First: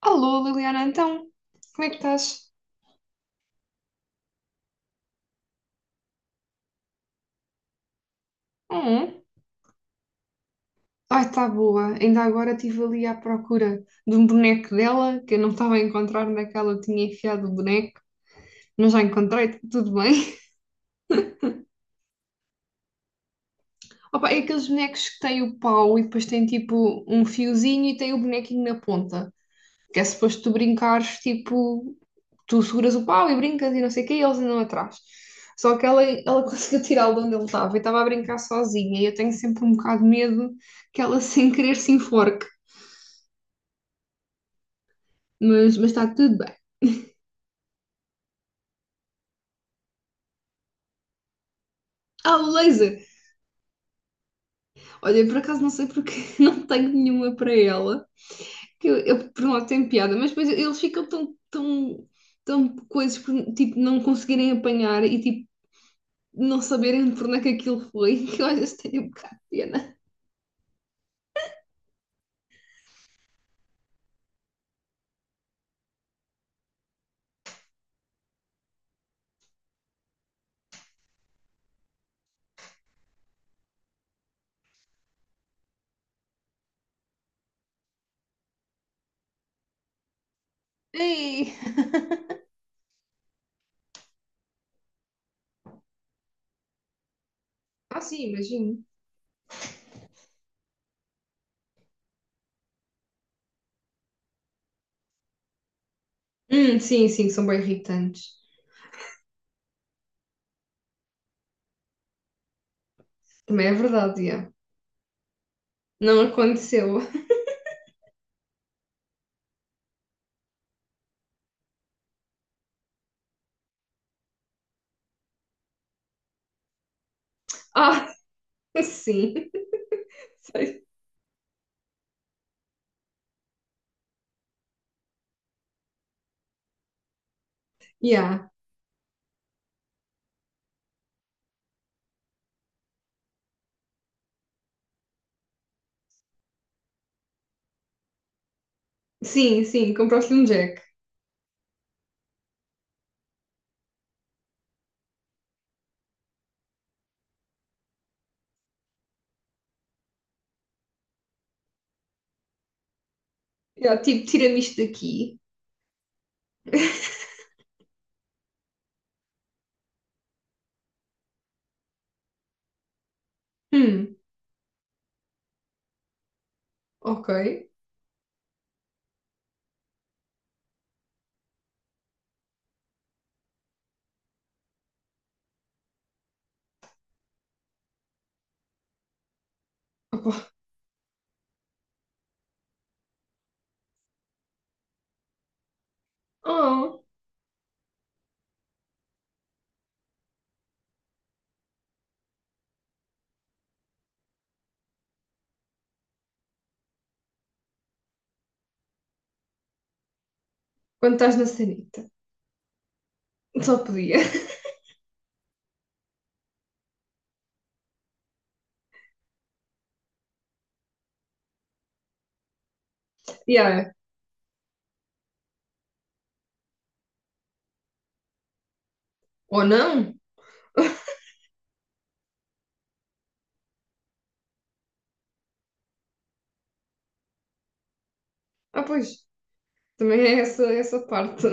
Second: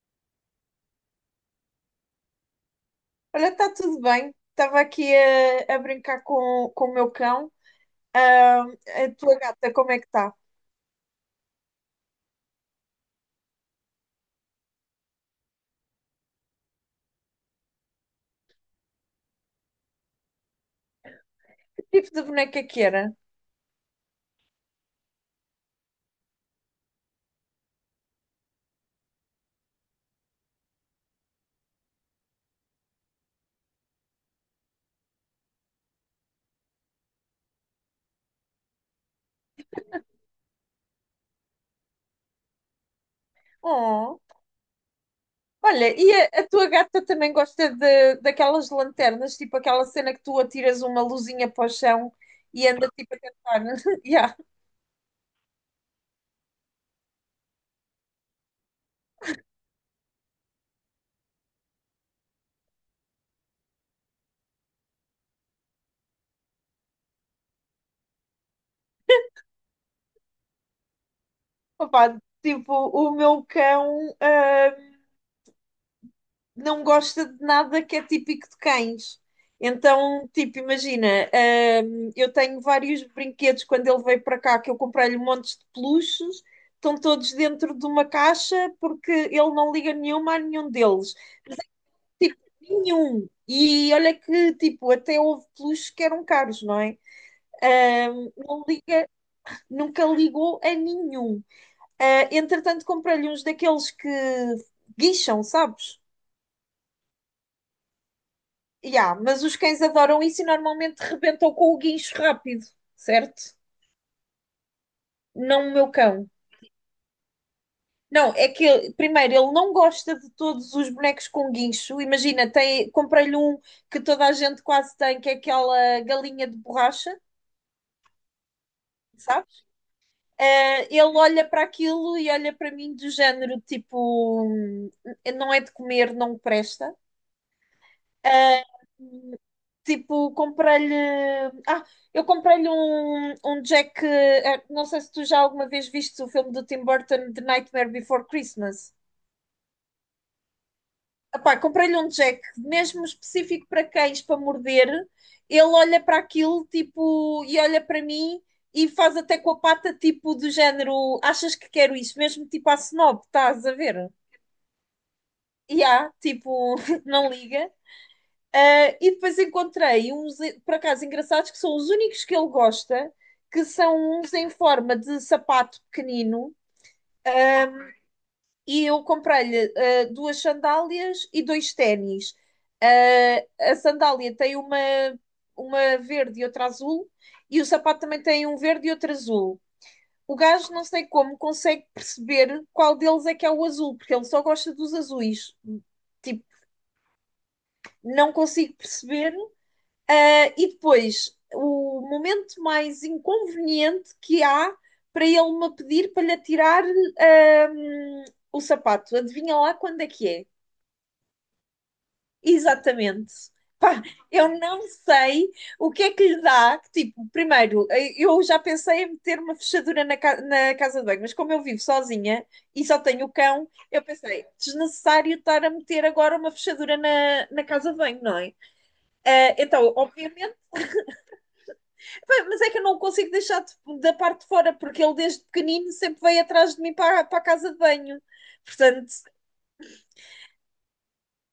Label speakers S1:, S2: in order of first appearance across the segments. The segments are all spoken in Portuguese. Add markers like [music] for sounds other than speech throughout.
S1: Alô, Liliana, então, como é que estás?
S2: Olha, está tudo bem. Estava aqui a brincar com o meu cão. Ah, a
S1: Hum,
S2: tua gata, como é que está?
S1: ai, está boa. Ainda agora estive ali à procura de um boneco dela, que eu não estava a encontrar naquela eu tinha enfiado o boneco, mas já encontrei, tá tudo bem.
S2: Que tipo de boneca que era?
S1: [laughs] Opa, é aqueles bonecos que têm o pau e depois tem tipo um fiozinho e tem o bonequinho na ponta. Que é suposto tu brincares, tipo, tu seguras o pau e brincas e não sei o quê, e eles andam atrás. Só que ela [laughs] conseguiu tirá-lo de onde ele estava e estava a brincar sozinha. E eu tenho sempre um bocado de medo que ela, [laughs] sem querer, se enforque.
S2: Oh.
S1: Mas
S2: Olha,
S1: está
S2: e
S1: tudo
S2: a
S1: bem.
S2: tua gata também gosta daquelas lanternas, tipo aquela cena que tu atiras uma luzinha para o chão
S1: Ah, o
S2: e anda
S1: laser!
S2: tipo a tentar. [laughs] Yeah.
S1: Olha, eu por acaso não sei porque [laughs] não tenho nenhuma para ela. Que Eu, por um lado, tenho piada, mas depois eles ficam tão, tão, tão coisas por, tipo, não conseguirem apanhar e, tipo, não saberem por onde é que aquilo foi, [laughs] que eu às vezes tenho um bocado de pena.
S2: Opa, tipo, o meu cão não gosta de nada que é típico de cães. Então, tipo, imagina, eu tenho vários brinquedos quando ele veio para cá que eu comprei-lhe montes de peluches, estão todos dentro de uma caixa porque ele não liga nenhuma a nenhum deles.
S1: Ei!
S2: Tipo, nenhum. E olha que, tipo, até houve peluches que eram caros, não é?
S1: Ah, sim,
S2: Não
S1: imagino.
S2: liga, nunca ligou a nenhum. Ah, entretanto, comprei-lhe uns daqueles que guincham, sabes?
S1: Sim, sim, são bem irritantes.
S2: Ya, mas os cães adoram isso e normalmente rebentam com o guincho rápido, certo?
S1: Também é verdade, yeah.
S2: Não o meu
S1: Não
S2: cão.
S1: aconteceu. [laughs]
S2: Não, é que primeiro ele não gosta de todos os bonecos com guincho. Imagina, comprei-lhe um que toda a gente quase tem, que é aquela galinha de borracha,
S1: Ah, sim.
S2: sabes?
S1: Sei.
S2: Eh, ele olha para aquilo e olha para mim do género tipo, não é de comer, não presta."
S1: Yeah.
S2: Ah, tipo, comprei-lhe. Ah, eu comprei-lhe um Jack. Ah, não sei se tu já alguma vez viste o filme do Tim Burton, The Nightmare Before Christmas.
S1: Sim, sim, compraste um Jack.
S2: Epá, comprei-lhe um Jack, mesmo específico para cães, para morder. Ele olha para aquilo, tipo, e olha para mim e faz até com a pata, tipo, do género: achas que quero isso? Mesmo tipo à snob, estás a
S1: Yeah,
S2: ver?
S1: tipo, tira-me isto daqui.
S2: E há, tipo, [laughs] não liga. Ah, e depois encontrei uns, por acaso, engraçados, que são os únicos que ele gosta, que
S1: Hum,
S2: são uns em forma de sapato pequenino.
S1: ok.
S2: E eu comprei-lhe duas sandálias e dois ténis. Ah, a sandália tem uma verde e outra azul, e o sapato também tem um verde e outro azul.
S1: Opa.
S2: O gajo não sei como consegue perceber qual deles é que é o azul, porque ele só gosta dos azuis. Tipo,
S1: Oh,
S2: não consigo perceber. Ah, e depois, o momento mais inconveniente que há para ele me pedir para lhe tirar ahm, o sapato. Adivinha lá quando é que é?
S1: quando estás na sanita.
S2: Exatamente.
S1: Só
S2: Pá,
S1: podia. [laughs]
S2: eu não sei o que é que lhe dá. Tipo, primeiro, eh, eu já pensei em meter uma fechadura na, na casa de banho, mas como eu vivo sozinha e só tenho o cão,
S1: Yeah.
S2: eu pensei, desnecessário estar a meter agora uma fechadura na casa de banho, não é? Eh,
S1: Ou não?
S2: então, obviamente. Pá, mas é que eu não consigo deixar de- da parte de fora, porque ele desde pequenino sempre veio atrás de mim para, para a casa de banho.
S1: Ah,
S2: Portanto,
S1: pois. Também é essa, essa parte.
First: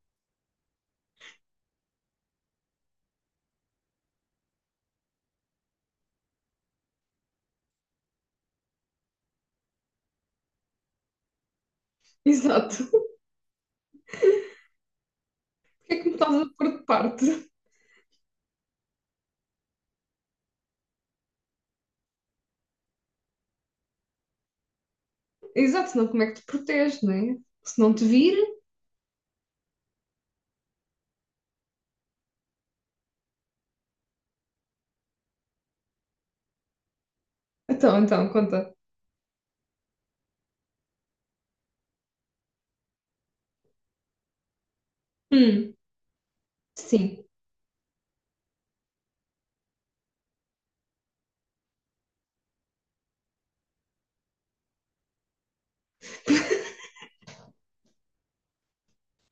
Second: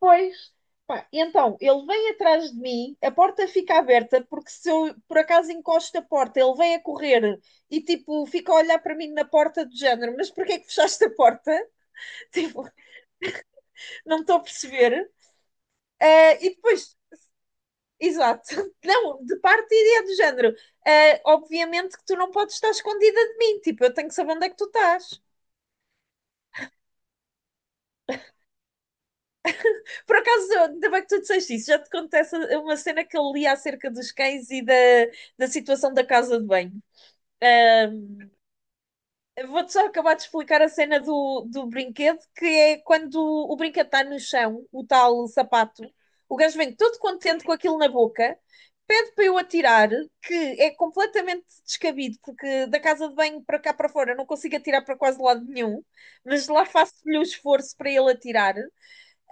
S2: pois. Pá, então, ele vem atrás de mim, a porta fica aberta, porque se eu por acaso encosto a porta, ele vem a correr e tipo fica a olhar para mim na porta do género, mas porquê é que fechaste a porta?
S1: [laughs]
S2: [laughs] Tipo,
S1: Exato.
S2: não estou a perceber.
S1: Porquê é que me
S2: Ah,
S1: estás a
S2: e
S1: pôr de
S2: depois,
S1: parte? [laughs]
S2: exato, [laughs] não, de parte e é do género. Ah, obviamente que tu não podes estar escondida de mim, tipo, eu tenho que saber onde é que tu estás.
S1: Exato, senão como é que te proteges, não é? Se não te vir.
S2: Por acaso, ainda bem que tu disseste isso, já te contei uma cena que eu li acerca dos cães e da situação da casa de banho.
S1: Então,
S2: Ahm,
S1: então, conta.
S2: Vou-te só acabar de explicar a cena do brinquedo, que é quando o brinquedo está no chão, o tal
S1: Hum,
S2: sapato, o gajo vem todo
S1: sim.
S2: contente com aquilo na boca, pede para eu atirar, que é completamente descabido, porque da casa de banho para cá para fora eu não consigo atirar para quase lado nenhum, mas lá faço-lhe o esforço para ele atirar.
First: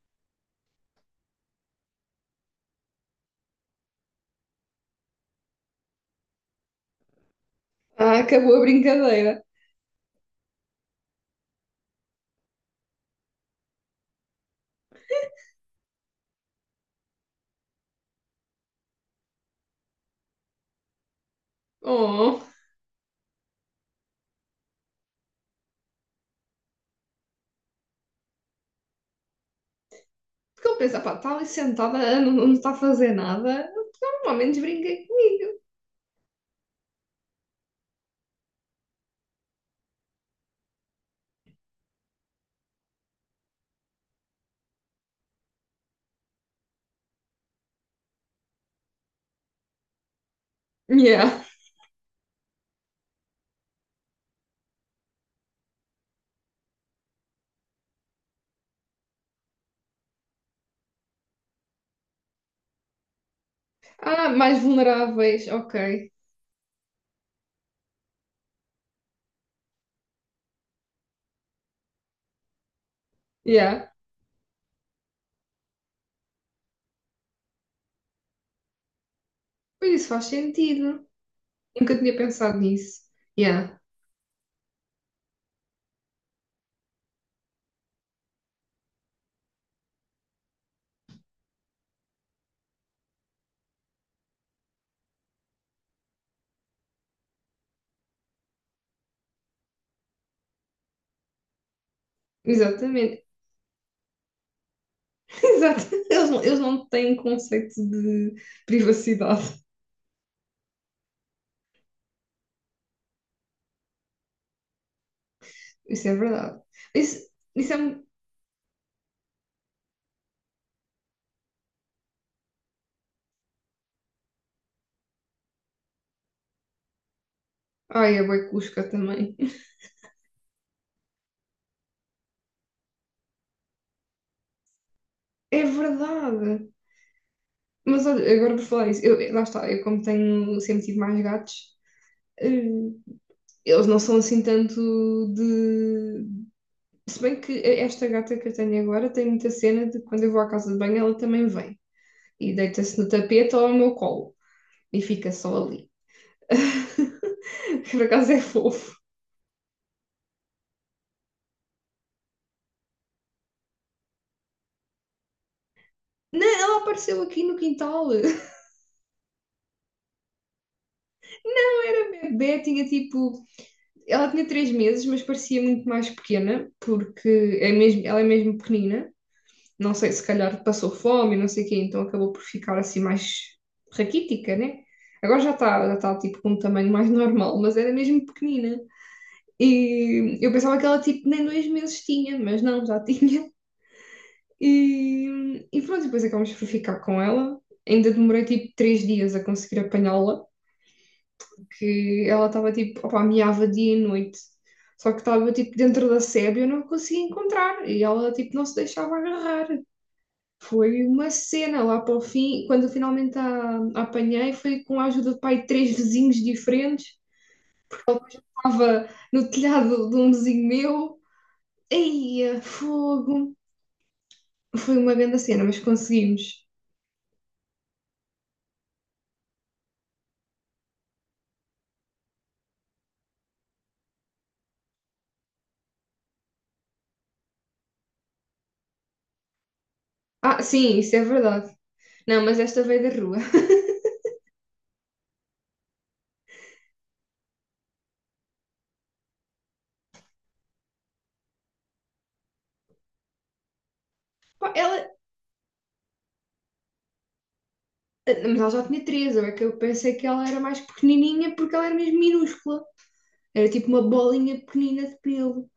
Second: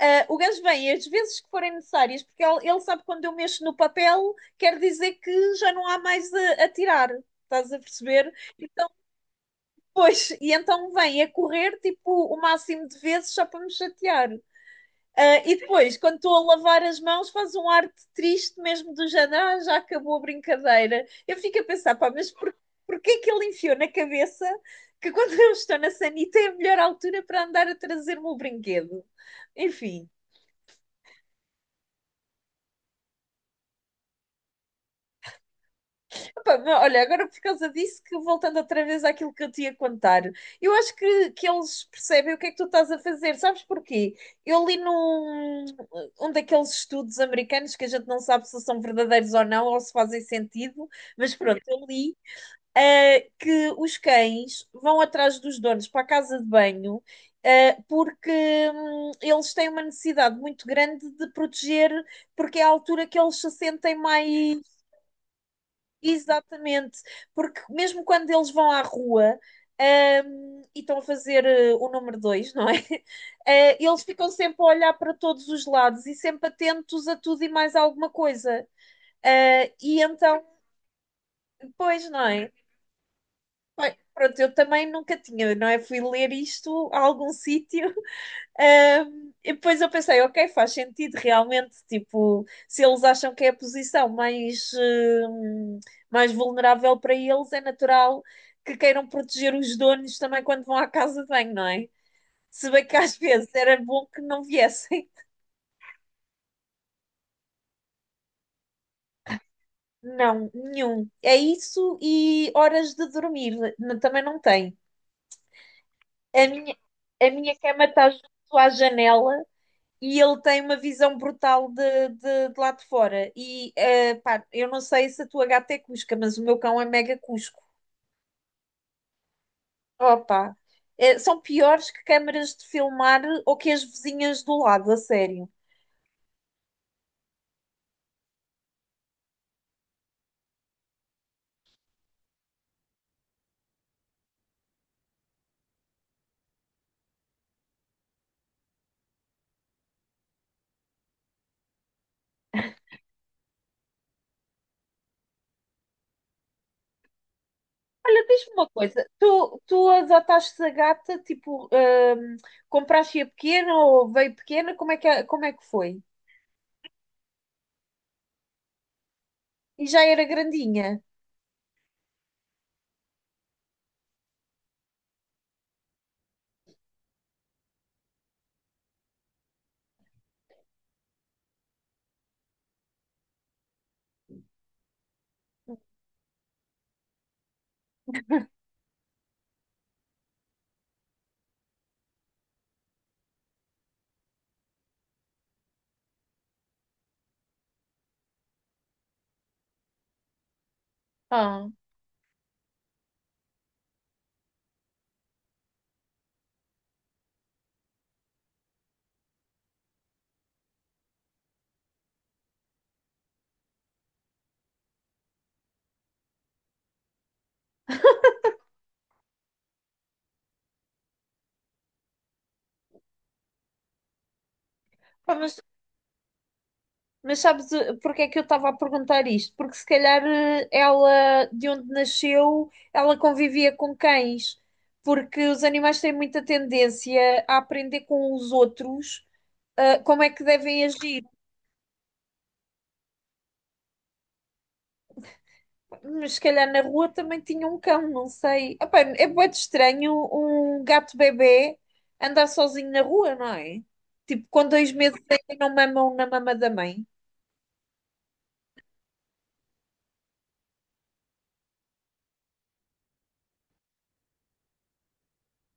S2: Ah, o gajo vem as vezes que forem necessárias, porque ele sabe que quando eu mexo no papel, quer dizer que já não há mais a tirar. Estás a
S1: Ah,
S2: perceber?
S1: acabou a
S2: E
S1: brincadeira.
S2: depois, e então vem a correr tipo o máximo de vezes só para me chatear. Ah, e depois, quando estou a lavar as mãos, faz um ar de triste mesmo do género, "Ah, já acabou a brincadeira." Eu fico a pensar, pá, mas
S1: Oh,
S2: porquê que ele enfiou na cabeça que quando eu estou na sanita é a melhor altura para andar a trazer-me o brinquedo? Enfim.
S1: porque ele pensa, pá, está ali sentada, não, não está a fazer nada. Normalmente brinca comigo.
S2: Pá, mas olha, agora por causa disso, que voltando outra vez àquilo que eu te ia contar, eu acho que eles percebem o que é que tu estás a fazer, sabes porquê? Eu li num um daqueles estudos americanos que a gente não sabe se são verdadeiros ou não, ou se fazem sentido, mas
S1: Yeah.
S2: pronto, eu li, eh, que os cães vão atrás dos donos para a casa de banho, eh, porque eles têm uma necessidade muito grande de proteger, porque é a altura que eles se sentem
S1: Ah, mais
S2: mais.
S1: vulneráveis, ok.
S2: Exatamente, porque mesmo quando eles vão à rua, e estão a fazer eh, o número dois, não é? [laughs] Eh,
S1: Yeah.
S2: eles ficam sempre a olhar para todos os lados e sempre atentos a tudo e mais alguma coisa. Eh,
S1: Pois
S2: e
S1: isso faz
S2: então,
S1: sentido. Nunca
S2: pois,
S1: tinha
S2: não é?
S1: pensado nisso. Yeah.
S2: Bem, pronto, eu também nunca tinha, não é? Fui ler isto a algum [laughs] sítio. E depois eu pensei, ok, faz sentido realmente, tipo, se eles acham que é a posição mais, mais vulnerável para eles, é natural que queiram proteger os donos também quando vão à casa de banho, não é? Se bem que às
S1: Exatamente.
S2: vezes era bom que não viessem. [laughs]
S1: [laughs] Exato. Eles não têm conceito de privacidade.
S2: Não, nenhum. É isso e horas de dormir, também não tem.
S1: Isso é
S2: A
S1: verdade.
S2: minha,
S1: Isso,
S2: a minha
S1: isso é...
S2: cama
S1: um-
S2: está junto à janela e ele tem uma visão brutal de lá de fora. E eh, pá, eu não sei se a tua gata é cusca, mas o meu cão é mega cusco.
S1: Ai, é bué cusca também.
S2: Opa, eh, são piores que câmaras de filmar ou que as vizinhas do lado, a sério.
S1: É verdade. Mas olha, agora por falar isso, eu, lá está, eu como tenho sempre tive mais gatos, eh, eles não são assim tanto de. Se bem que esta gata que eu tenho agora tem muita cena de quando eu vou à casa de banho, ela também vem e deita-se no tapete ou ao meu colo e fica só ali. [laughs] Por
S2: Olha,
S1: acaso é
S2: diz-me uma
S1: fofo.
S2: coisa, tu adotaste a gata, tipo, compraste-a pequena ou veio pequena, como é que foi?
S1: Não, ela apareceu aqui no quintal. [laughs]
S2: E já era grandinha?
S1: Não era bebê, tinha tipo. Ela tinha 3 meses, mas parecia muito mais pequena, porque é mesmo, ela é mesmo pequenina. Não sei, se calhar passou fome, não sei o quê, então acabou por ficar assim mais raquítica, né? Agora já está tipo com um tamanho mais normal, mas era mesmo pequenina. E eu pensava que ela tipo nem 2 meses tinha, mas não, já [laughs] tinha. E pronto, depois acabamos por ficar com ela. Ainda demorei tipo 3 dias a conseguir apanhá-la,
S2: Ah,
S1: porque ela estava tipo, opa, miava dia e noite. Só que estava tipo dentro da sebe e eu não conseguia encontrar. E ela tipo não se deixava agarrar. Foi uma cena lá para o fim, quando eu finalmente a apanhei, foi com a ajuda de pai de três vizinhos diferentes. Estava no telhado de um vizinho meu. Eia, fogo! Foi uma
S2: pá,
S1: grande
S2: mas
S1: cena, mas conseguimos.
S2: Mas sabes eh, porque é que eu estava a perguntar isto? Porque se calhar eh, ela, de onde nasceu, ela convivia com cães, porque os animais têm muita tendência a aprender com os outros, eh, como é que
S1: Ah,
S2: devem
S1: sim, isso
S2: agir.
S1: é verdade. Não, mas esta veio da rua.
S2: Mas se calhar na rua também tinha um cão, não sei. Epá, é muito estranho um gato bebê andar sozinho na rua, não é? Tipo,
S1: [laughs]
S2: com
S1: Pá,
S2: dois
S1: ela,
S2: meses ainda não mamam na mama da mãe.
S1: mas ela já tinha 13, é que eu pensei que ela era mais pequenininha porque ela era mesmo minúscula. Era tipo uma bolinha pequenina de pelo.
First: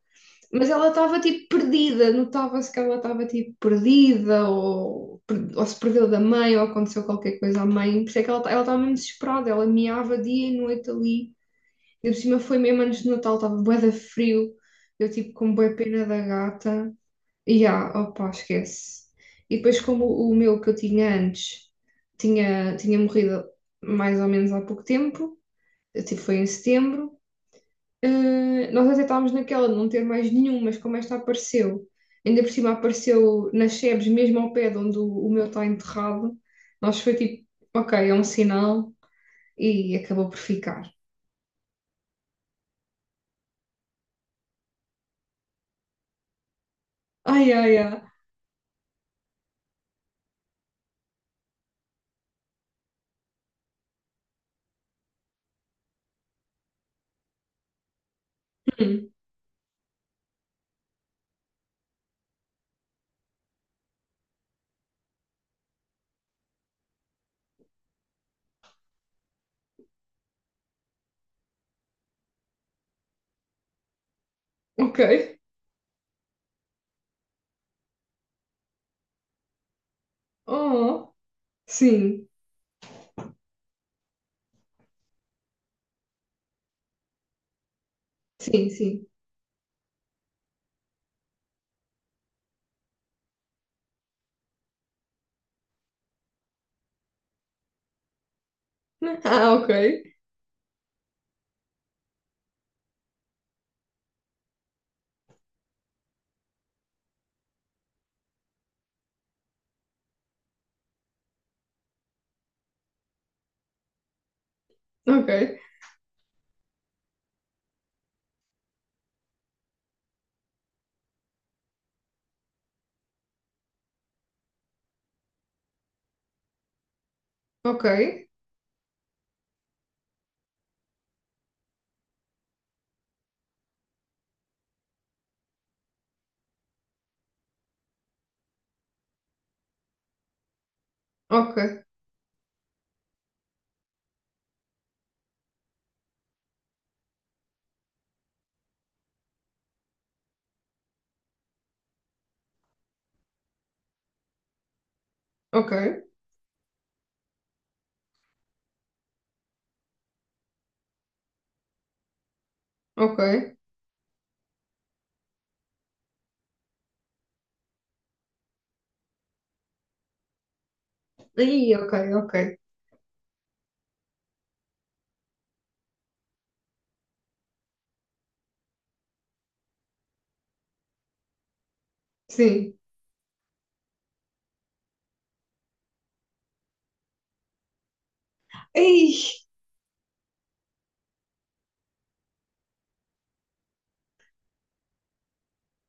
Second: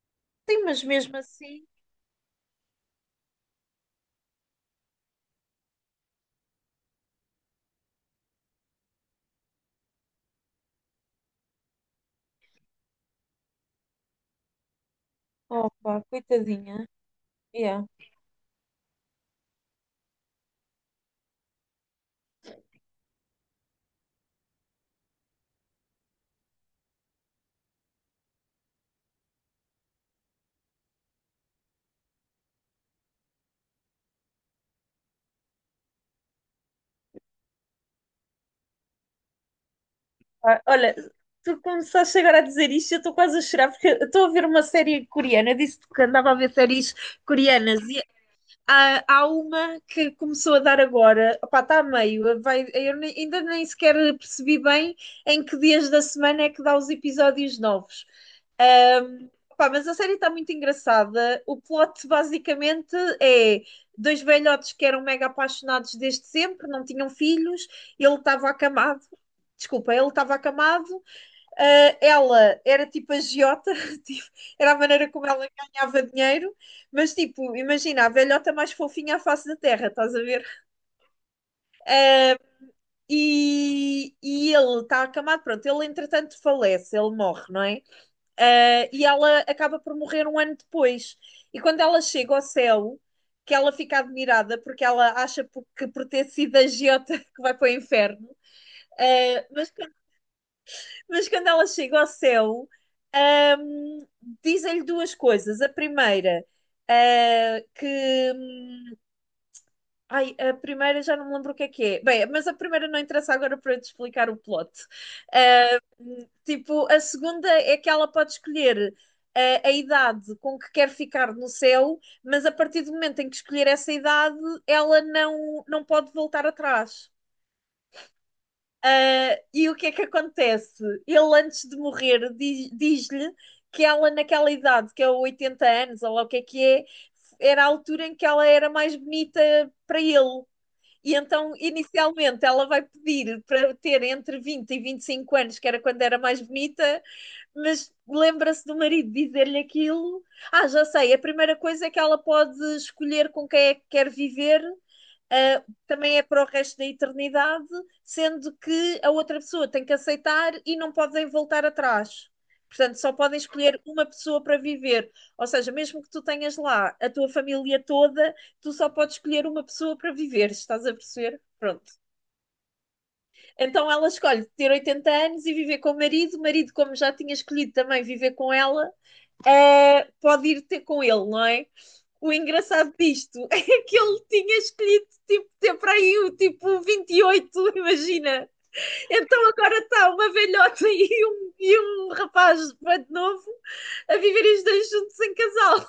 S2: Sim,
S1: Mas
S2: mas
S1: ela
S2: mesmo
S1: estava tipo
S2: assim.
S1: perdida, notava-se que ela estava tipo perdida, ou, ou se perdeu da mãe, ou aconteceu qualquer coisa à mãe. Por isso é que ela estava mesmo desesperada, ela miava dia e noite ali. E por cima foi mesmo antes do Natal, estava bué de frio, eu tipo com bué
S2: Opa,
S1: pena da
S2: coitadinha.
S1: gata. E
S2: Yeah.
S1: ah, opa, esquece. E depois, como o meu que eu tinha antes tinha, tinha morrido mais ou menos há pouco tempo, eu, tipo, foi em setembro. Nós até estávamos naquela de não ter mais nenhum, mas como esta apareceu, ainda por cima apareceu nas sebes, mesmo ao pé de onde o meu está enterrado, nós foi tipo, ok, é um sinal e acabou por
S2: Ah,
S1: ficar.
S2: olha, tu começaste agora a dizer isto, eu estou quase a chorar porque eu estou a ver uma série coreana. Eu disse-te que andava a ver séries
S1: Ai, ai,
S2: coreanas
S1: ai.
S2: e há uma que começou a dar agora. Opá, está a meio. Vai, eu ainda nem sequer percebi bem em que dias da semana é que dá os episódios novos.
S1: Hum,
S2: Opá, mas a série está muito engraçada. O plot basicamente é dois velhotes que eram mega apaixonados desde sempre, não tinham filhos, ele estava acamado. Desculpa, ele estava acamado. Ela era tipo agiota, [laughs] tipo, era a
S1: ok.
S2: maneira como ela ganhava dinheiro, mas tipo, imagina, a velhota mais fofinha à face da terra, estás a ver?
S1: Oh, sim,
S2: Uh, e, e ele está acamado, pronto, ele entretanto falece, ele morre, não é?
S1: sim,
S2: E
S1: sim.
S2: ela acaba por morrer um ano depois. E quando ela chega ao céu, que ela fica admirada porque ela acha que por ter sido agiota [laughs] que vai para o inferno. Uh,
S1: Ah, ok,
S2: mas Mas quando ela chega ao céu, ahm, dizem-lhe duas coisas. A primeira, ah, que. Ai, a primeira já não me lembro o que é que é. Bem, mas a primeira não interessa agora para eu te explicar o plot.
S1: ok,
S2: Ah, tipo, a segunda é que ela pode escolher. A idade com que quer ficar no céu, mas a partir do momento em que escolher essa idade, ela não pode voltar atrás.
S1: ok,
S2: Ah, e o que é que acontece? Ele, antes de morrer, diz-lhe que ela, naquela idade, que é 80 anos, ou lá o que é, era a altura em que ela era mais bonita para ele. E então,
S1: ok,
S2: inicialmente, ela vai pedir para ter entre 20 e 25 anos, que era quando era mais bonita, mas lembra-se do marido dizer-lhe aquilo. Ah, já sei, a primeira coisa é que ela pode escolher com quem é que quer viver,
S1: ok,
S2: também é para o resto da eternidade, sendo que a outra pessoa tem que aceitar e não podem voltar atrás. Portanto, só
S1: ok.
S2: podem escolher uma pessoa para viver. Ou seja, mesmo que tu tenhas lá a tua família toda, tu só podes escolher uma pessoa para viver, estás a perceber?
S1: Ih, ok,
S2: Pronto.
S1: ok,
S2: Então ela escolhe ter 80 anos e viver com o marido, como já tinha escolhido também viver com ela, pode ir ter com ele, não é? O
S1: sim.
S2: engraçado disto [laughs] é que ele tinha escolhido, tipo, ter para aí o tipo 28, [laughs] imagina.
S1: Ei,
S2: Então agora está uma velhota [laughs] e um rapaz de novo a viverem os dois juntos em casal. [laughs]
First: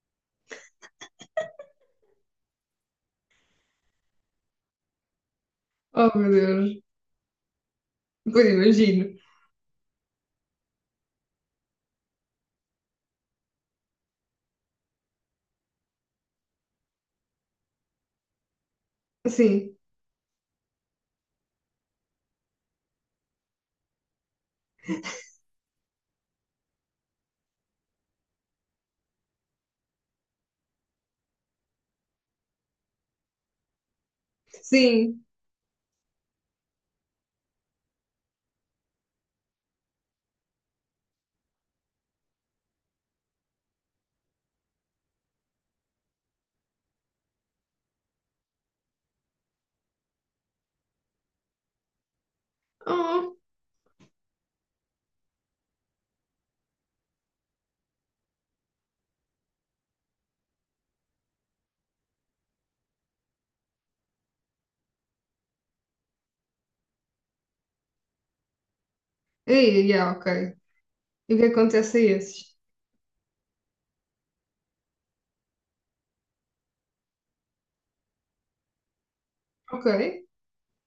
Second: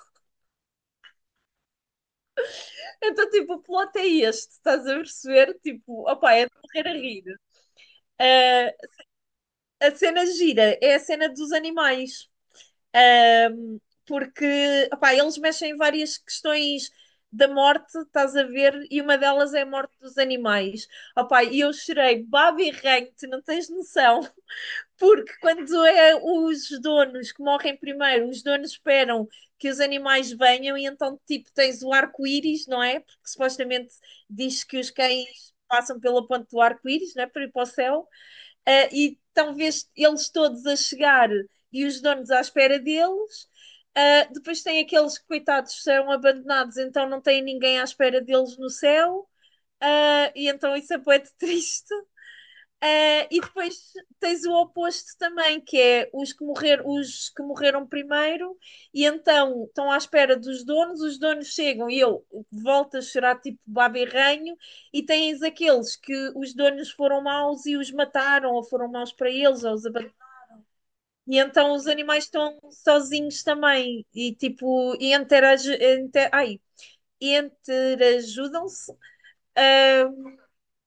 S2: Então, tipo, o plot é este, estás a perceber?
S1: oh
S2: Tipo,
S1: meu
S2: opá, é de
S1: Deus,
S2: morrer a rir.
S1: depois
S2: Uh,
S1: imagino.
S2: a cena gira é a cena dos animais. Um, porque opá, eles mexem em várias questões da morte, estás a ver, e uma delas é a
S1: Sim,
S2: morte dos animais. Opá, e eu chorei baba e ranho, tu não tens noção, [laughs] porque quando é os donos que morrem primeiro, os donos esperam que os animais venham e então, tipo, tens o arco-íris, não é? Porque supostamente diz que os
S1: sim.
S2: cães passam pela ponte do arco-íris, não é? Para ir para o céu. Ah, e talvez eles todos a chegar e os donos à espera deles. Ah, depois tem aqueles que, coitados, são abandonados, então não tem ninguém à espera deles no céu. Ah, e então isso é bué de triste. Eh,
S1: Oh.
S2: e depois tens o oposto também, que é os que, morrer, os que morreram primeiro, e então estão à espera dos donos, os donos chegam e eu volto a chorar tipo babirranho, e tens aqueles que os donos foram maus e os mataram, ou foram maus para eles, ou os
S1: Aí,
S2: aban-
S1: yeah, ok. E o
S2: e
S1: que
S2: então os
S1: acontece a
S2: animais
S1: esses?
S2: estão sozinhos também, e tipo, e interage, inter, ai, interajudam-se,
S1: Ok,
S2: ah,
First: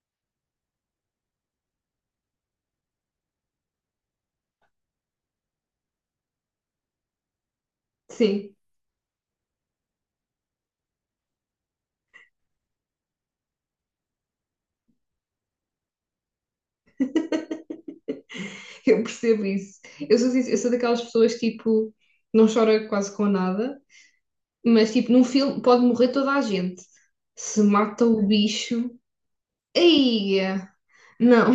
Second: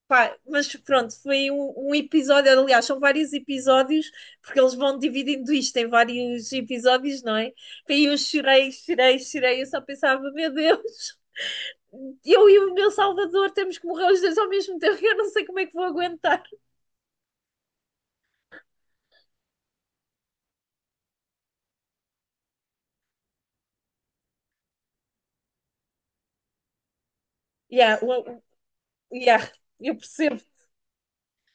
S2: pá, mas pronto, foi um, um episódio, aliás, são vários episódios, porque eles vão dividindo isto em vários episódios, não é? E eu
S1: sim,
S2: chorei, chorei, chorei, eu só pensava, meu Deus, eu e o meu Salvador temos que morrer os dois ao mesmo tempo, eu não sei como é que vou aguentar.
S1: [laughs] eu percebo isso. Eu sou daquelas pessoas que, tipo, não chora quase com nada, mas, tipo, num filme pode morrer toda a gente. Se
S2: Yeah,
S1: mata o bicho,
S2: yeah, eu
S1: aí,
S2: percebo.
S1: não,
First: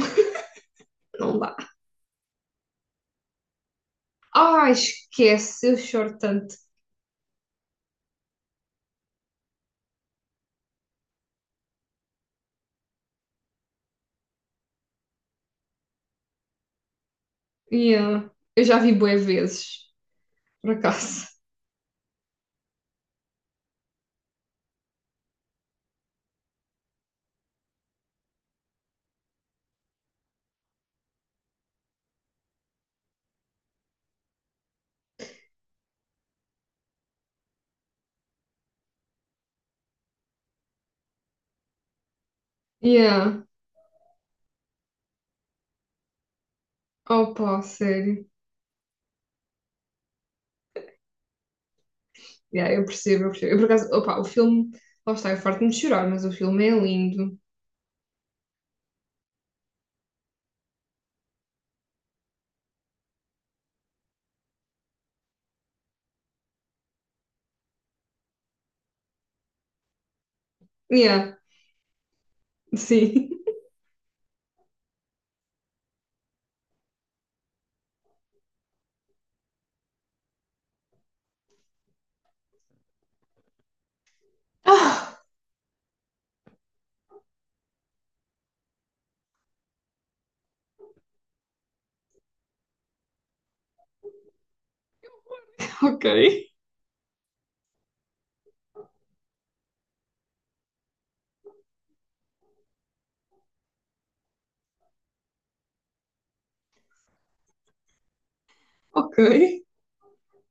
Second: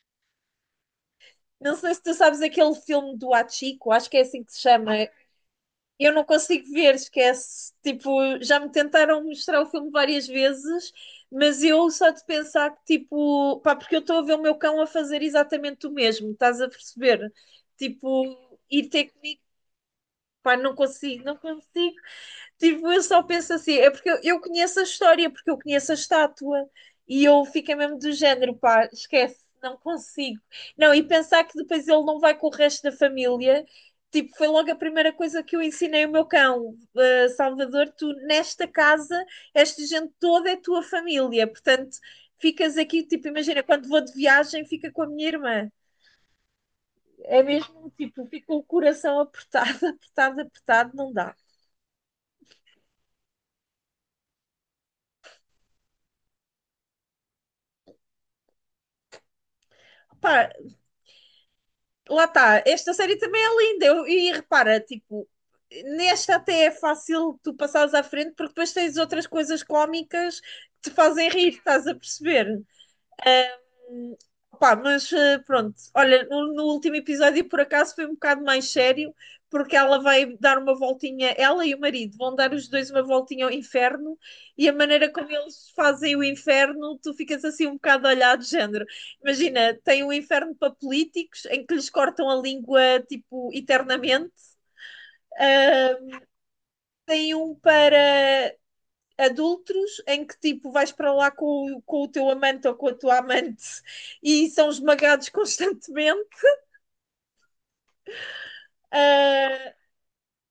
S1: [laughs] não dá.
S2: Não sei se tu sabes aquele filme do Hachiko, acho que é assim que se
S1: Ah,
S2: chama.
S1: esquece, eu
S2: Eu
S1: choro
S2: não
S1: tanto.
S2: consigo ver, esquece. Tipo, já me tentaram mostrar o filme várias vezes, mas eu só de pensar que, tipo, pá, porque eu estou a ver o meu cão a fazer exatamente o mesmo, estás a perceber? Tipo,
S1: Yeah. Eu já
S2: ir
S1: vi
S2: ter
S1: bué
S2: comigo,
S1: vezes,
S2: pá,
S1: por
S2: não consigo,
S1: acaso.
S2: não consigo. Tipo, eu só penso assim, é porque eu conheço a história, porque eu conheço a estátua e eu fiquei mesmo do género, pá, esquece, não consigo. Não, e pensar que depois ele não vai com o resto da família, tipo, foi logo a primeira coisa que eu ensinei o meu cão, "Ah, Salvador, tu nesta casa, esta gente toda é tua família, portanto, ficas aqui, tipo,
S1: Yeah.
S2: imagina, quando vou de viagem, fica com a minha irmã." É
S1: Opa,
S2: mesmo, tipo,
S1: sério.
S2: fica o coração apertado, [laughs] apertado, apertado, não dá.
S1: Yeah, eu percebo, eu percebo. Eu, por acaso, opa, o filme, lá está, eu farto-me de chorar, mas o filme é lindo.
S2: Pá, lá está, esta série também é linda. Eu- e repara, tipo, nesta até é fácil tu passares à frente porque depois tens outras coisas cómicas que te fazem
S1: Yeah.
S2: rir, estás a perceber?
S1: Sim. [laughs]
S2: Pá, mas pronto, olha, no último episódio por acaso foi um bocado mais sério, porque ela vai dar uma voltinha, ela e o marido vão dar os dois uma voltinha ao inferno, e a maneira
S1: Ah,
S2: como eles fazem o inferno, tu ficas assim um bocado olhado, de género. Imagina, tem um inferno para políticos, em que lhes cortam a língua, tipo, eternamente,
S1: ok,
S2: ah, tem um para adultos em que tipo vais para lá com, com o teu amante ou com a tua amante e são esmagados [laughs] constantemente.
S1: ok.
S2: Ah,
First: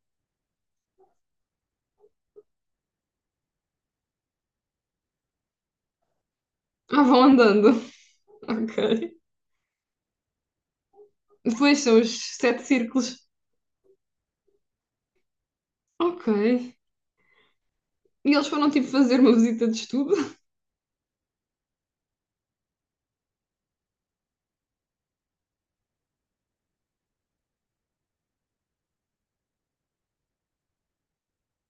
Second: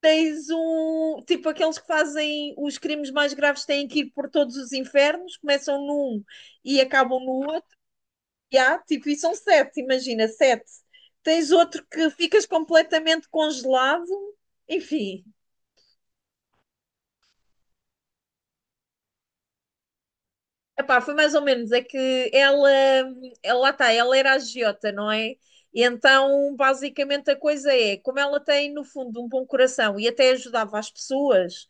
S2: tens um tipo aqueles que fazem os crimes mais graves têm que ir por todos os infernos, começam num e
S1: Ah,
S2: acabam
S1: vão
S2: no
S1: andando.
S2: outro. E há, tipo,
S1: Ok.
S2: e são sete, imagina, sete. Tens
S1: Depois
S2: outro
S1: são
S2: que
S1: os
S2: ficas
S1: sete círculos.
S2: completamente congelado, enfim.
S1: Ok. E eles foram tipo fazer uma visita de estudo?
S2: Epá, foi mais ou menos, é que ela lá está, ela era agiota, não é? E então, basicamente, a coisa é, como ela tem, no fundo, um bom coração e até ajudava as pessoas,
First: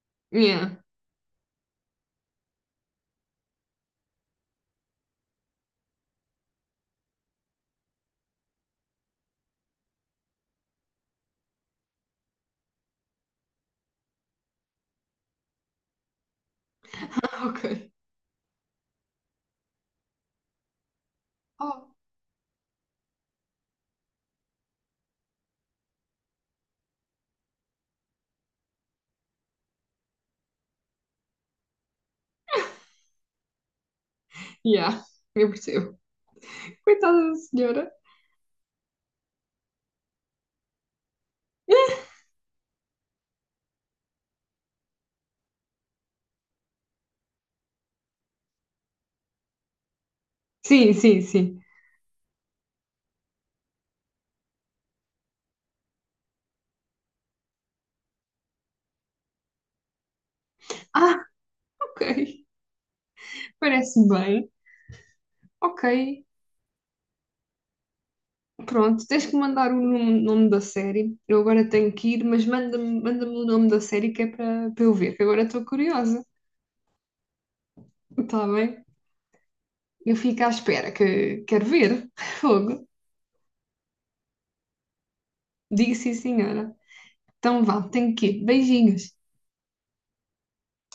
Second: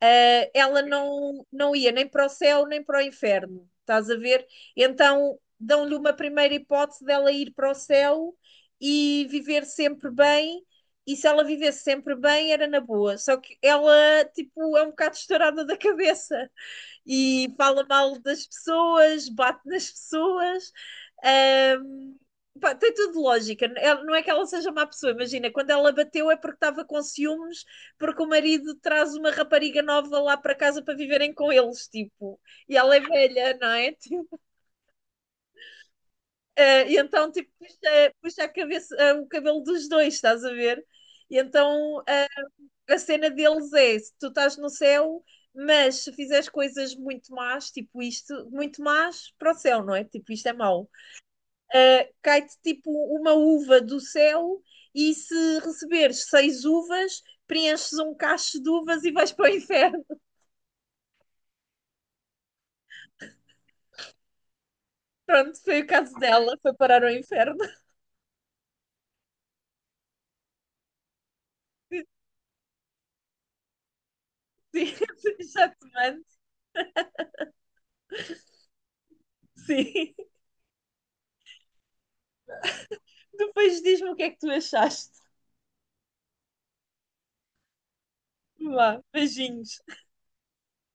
S2: eh,
S1: Yeah.
S2: ela não, não ia nem para o céu nem para o inferno, estás a ver? Então, dão-lhe uma primeira hipótese dela ir para o céu e viver sempre bem, e se ela vivesse sempre bem, era na boa. Só que ela, tipo, é um bocado estourada da cabeça
S1: Ah,
S2: e fala
S1: ok.
S2: mal das pessoas, bate nas pessoas.
S1: Oh.
S2: Ahm, pá, tem tudo lógica. Ela- não é que ela seja má pessoa, imagina, quando ela bateu é porque estava com ciúmes, porque o marido traz uma rapariga nova lá para casa para viverem com eles, tipo, e ela é velha, não é? [laughs] Tipo,
S1: Yeah. Eu percebo.
S2: e
S1: Coitada
S2: então,
S1: da
S2: tipo,
S1: senhora.
S2: puxa, puxa a cabeça, o cabelo dos dois, estás a ver? E então, a cena deles é: se tu estás no céu, mas se fizeres coisas muito más, tipo isto, muito más para o céu, não é? Tipo, isto é mau.
S1: Sim, sim, sim.
S2: Ah, cai-te tipo uma uva do céu e se receberes 6 uvas, preenches um cacho de uvas e vais para o inferno.
S1: Ah, ok. Parece bem.
S2: [laughs] Pronto, foi
S1: Ok.
S2: o caso dela, foi parar ao inferno. [laughs]
S1: Pronto, tens que mandar o nome, nome da série. Eu agora tenho que ir, mas manda-me o nome da série que é para eu
S2: Sim,
S1: ver, que agora estou
S2: já te
S1: curiosa.
S2: mando.
S1: Está bem?
S2: Sim.
S1: Eu fico à espera que quero ver. [laughs] Fogo.
S2: [laughs] Depois diz-me o que é que tu achaste.
S1: Digo sim, senhora. Então vá, tenho que ir.
S2: Vá,
S1: Beijinhos.
S2: beijinhos.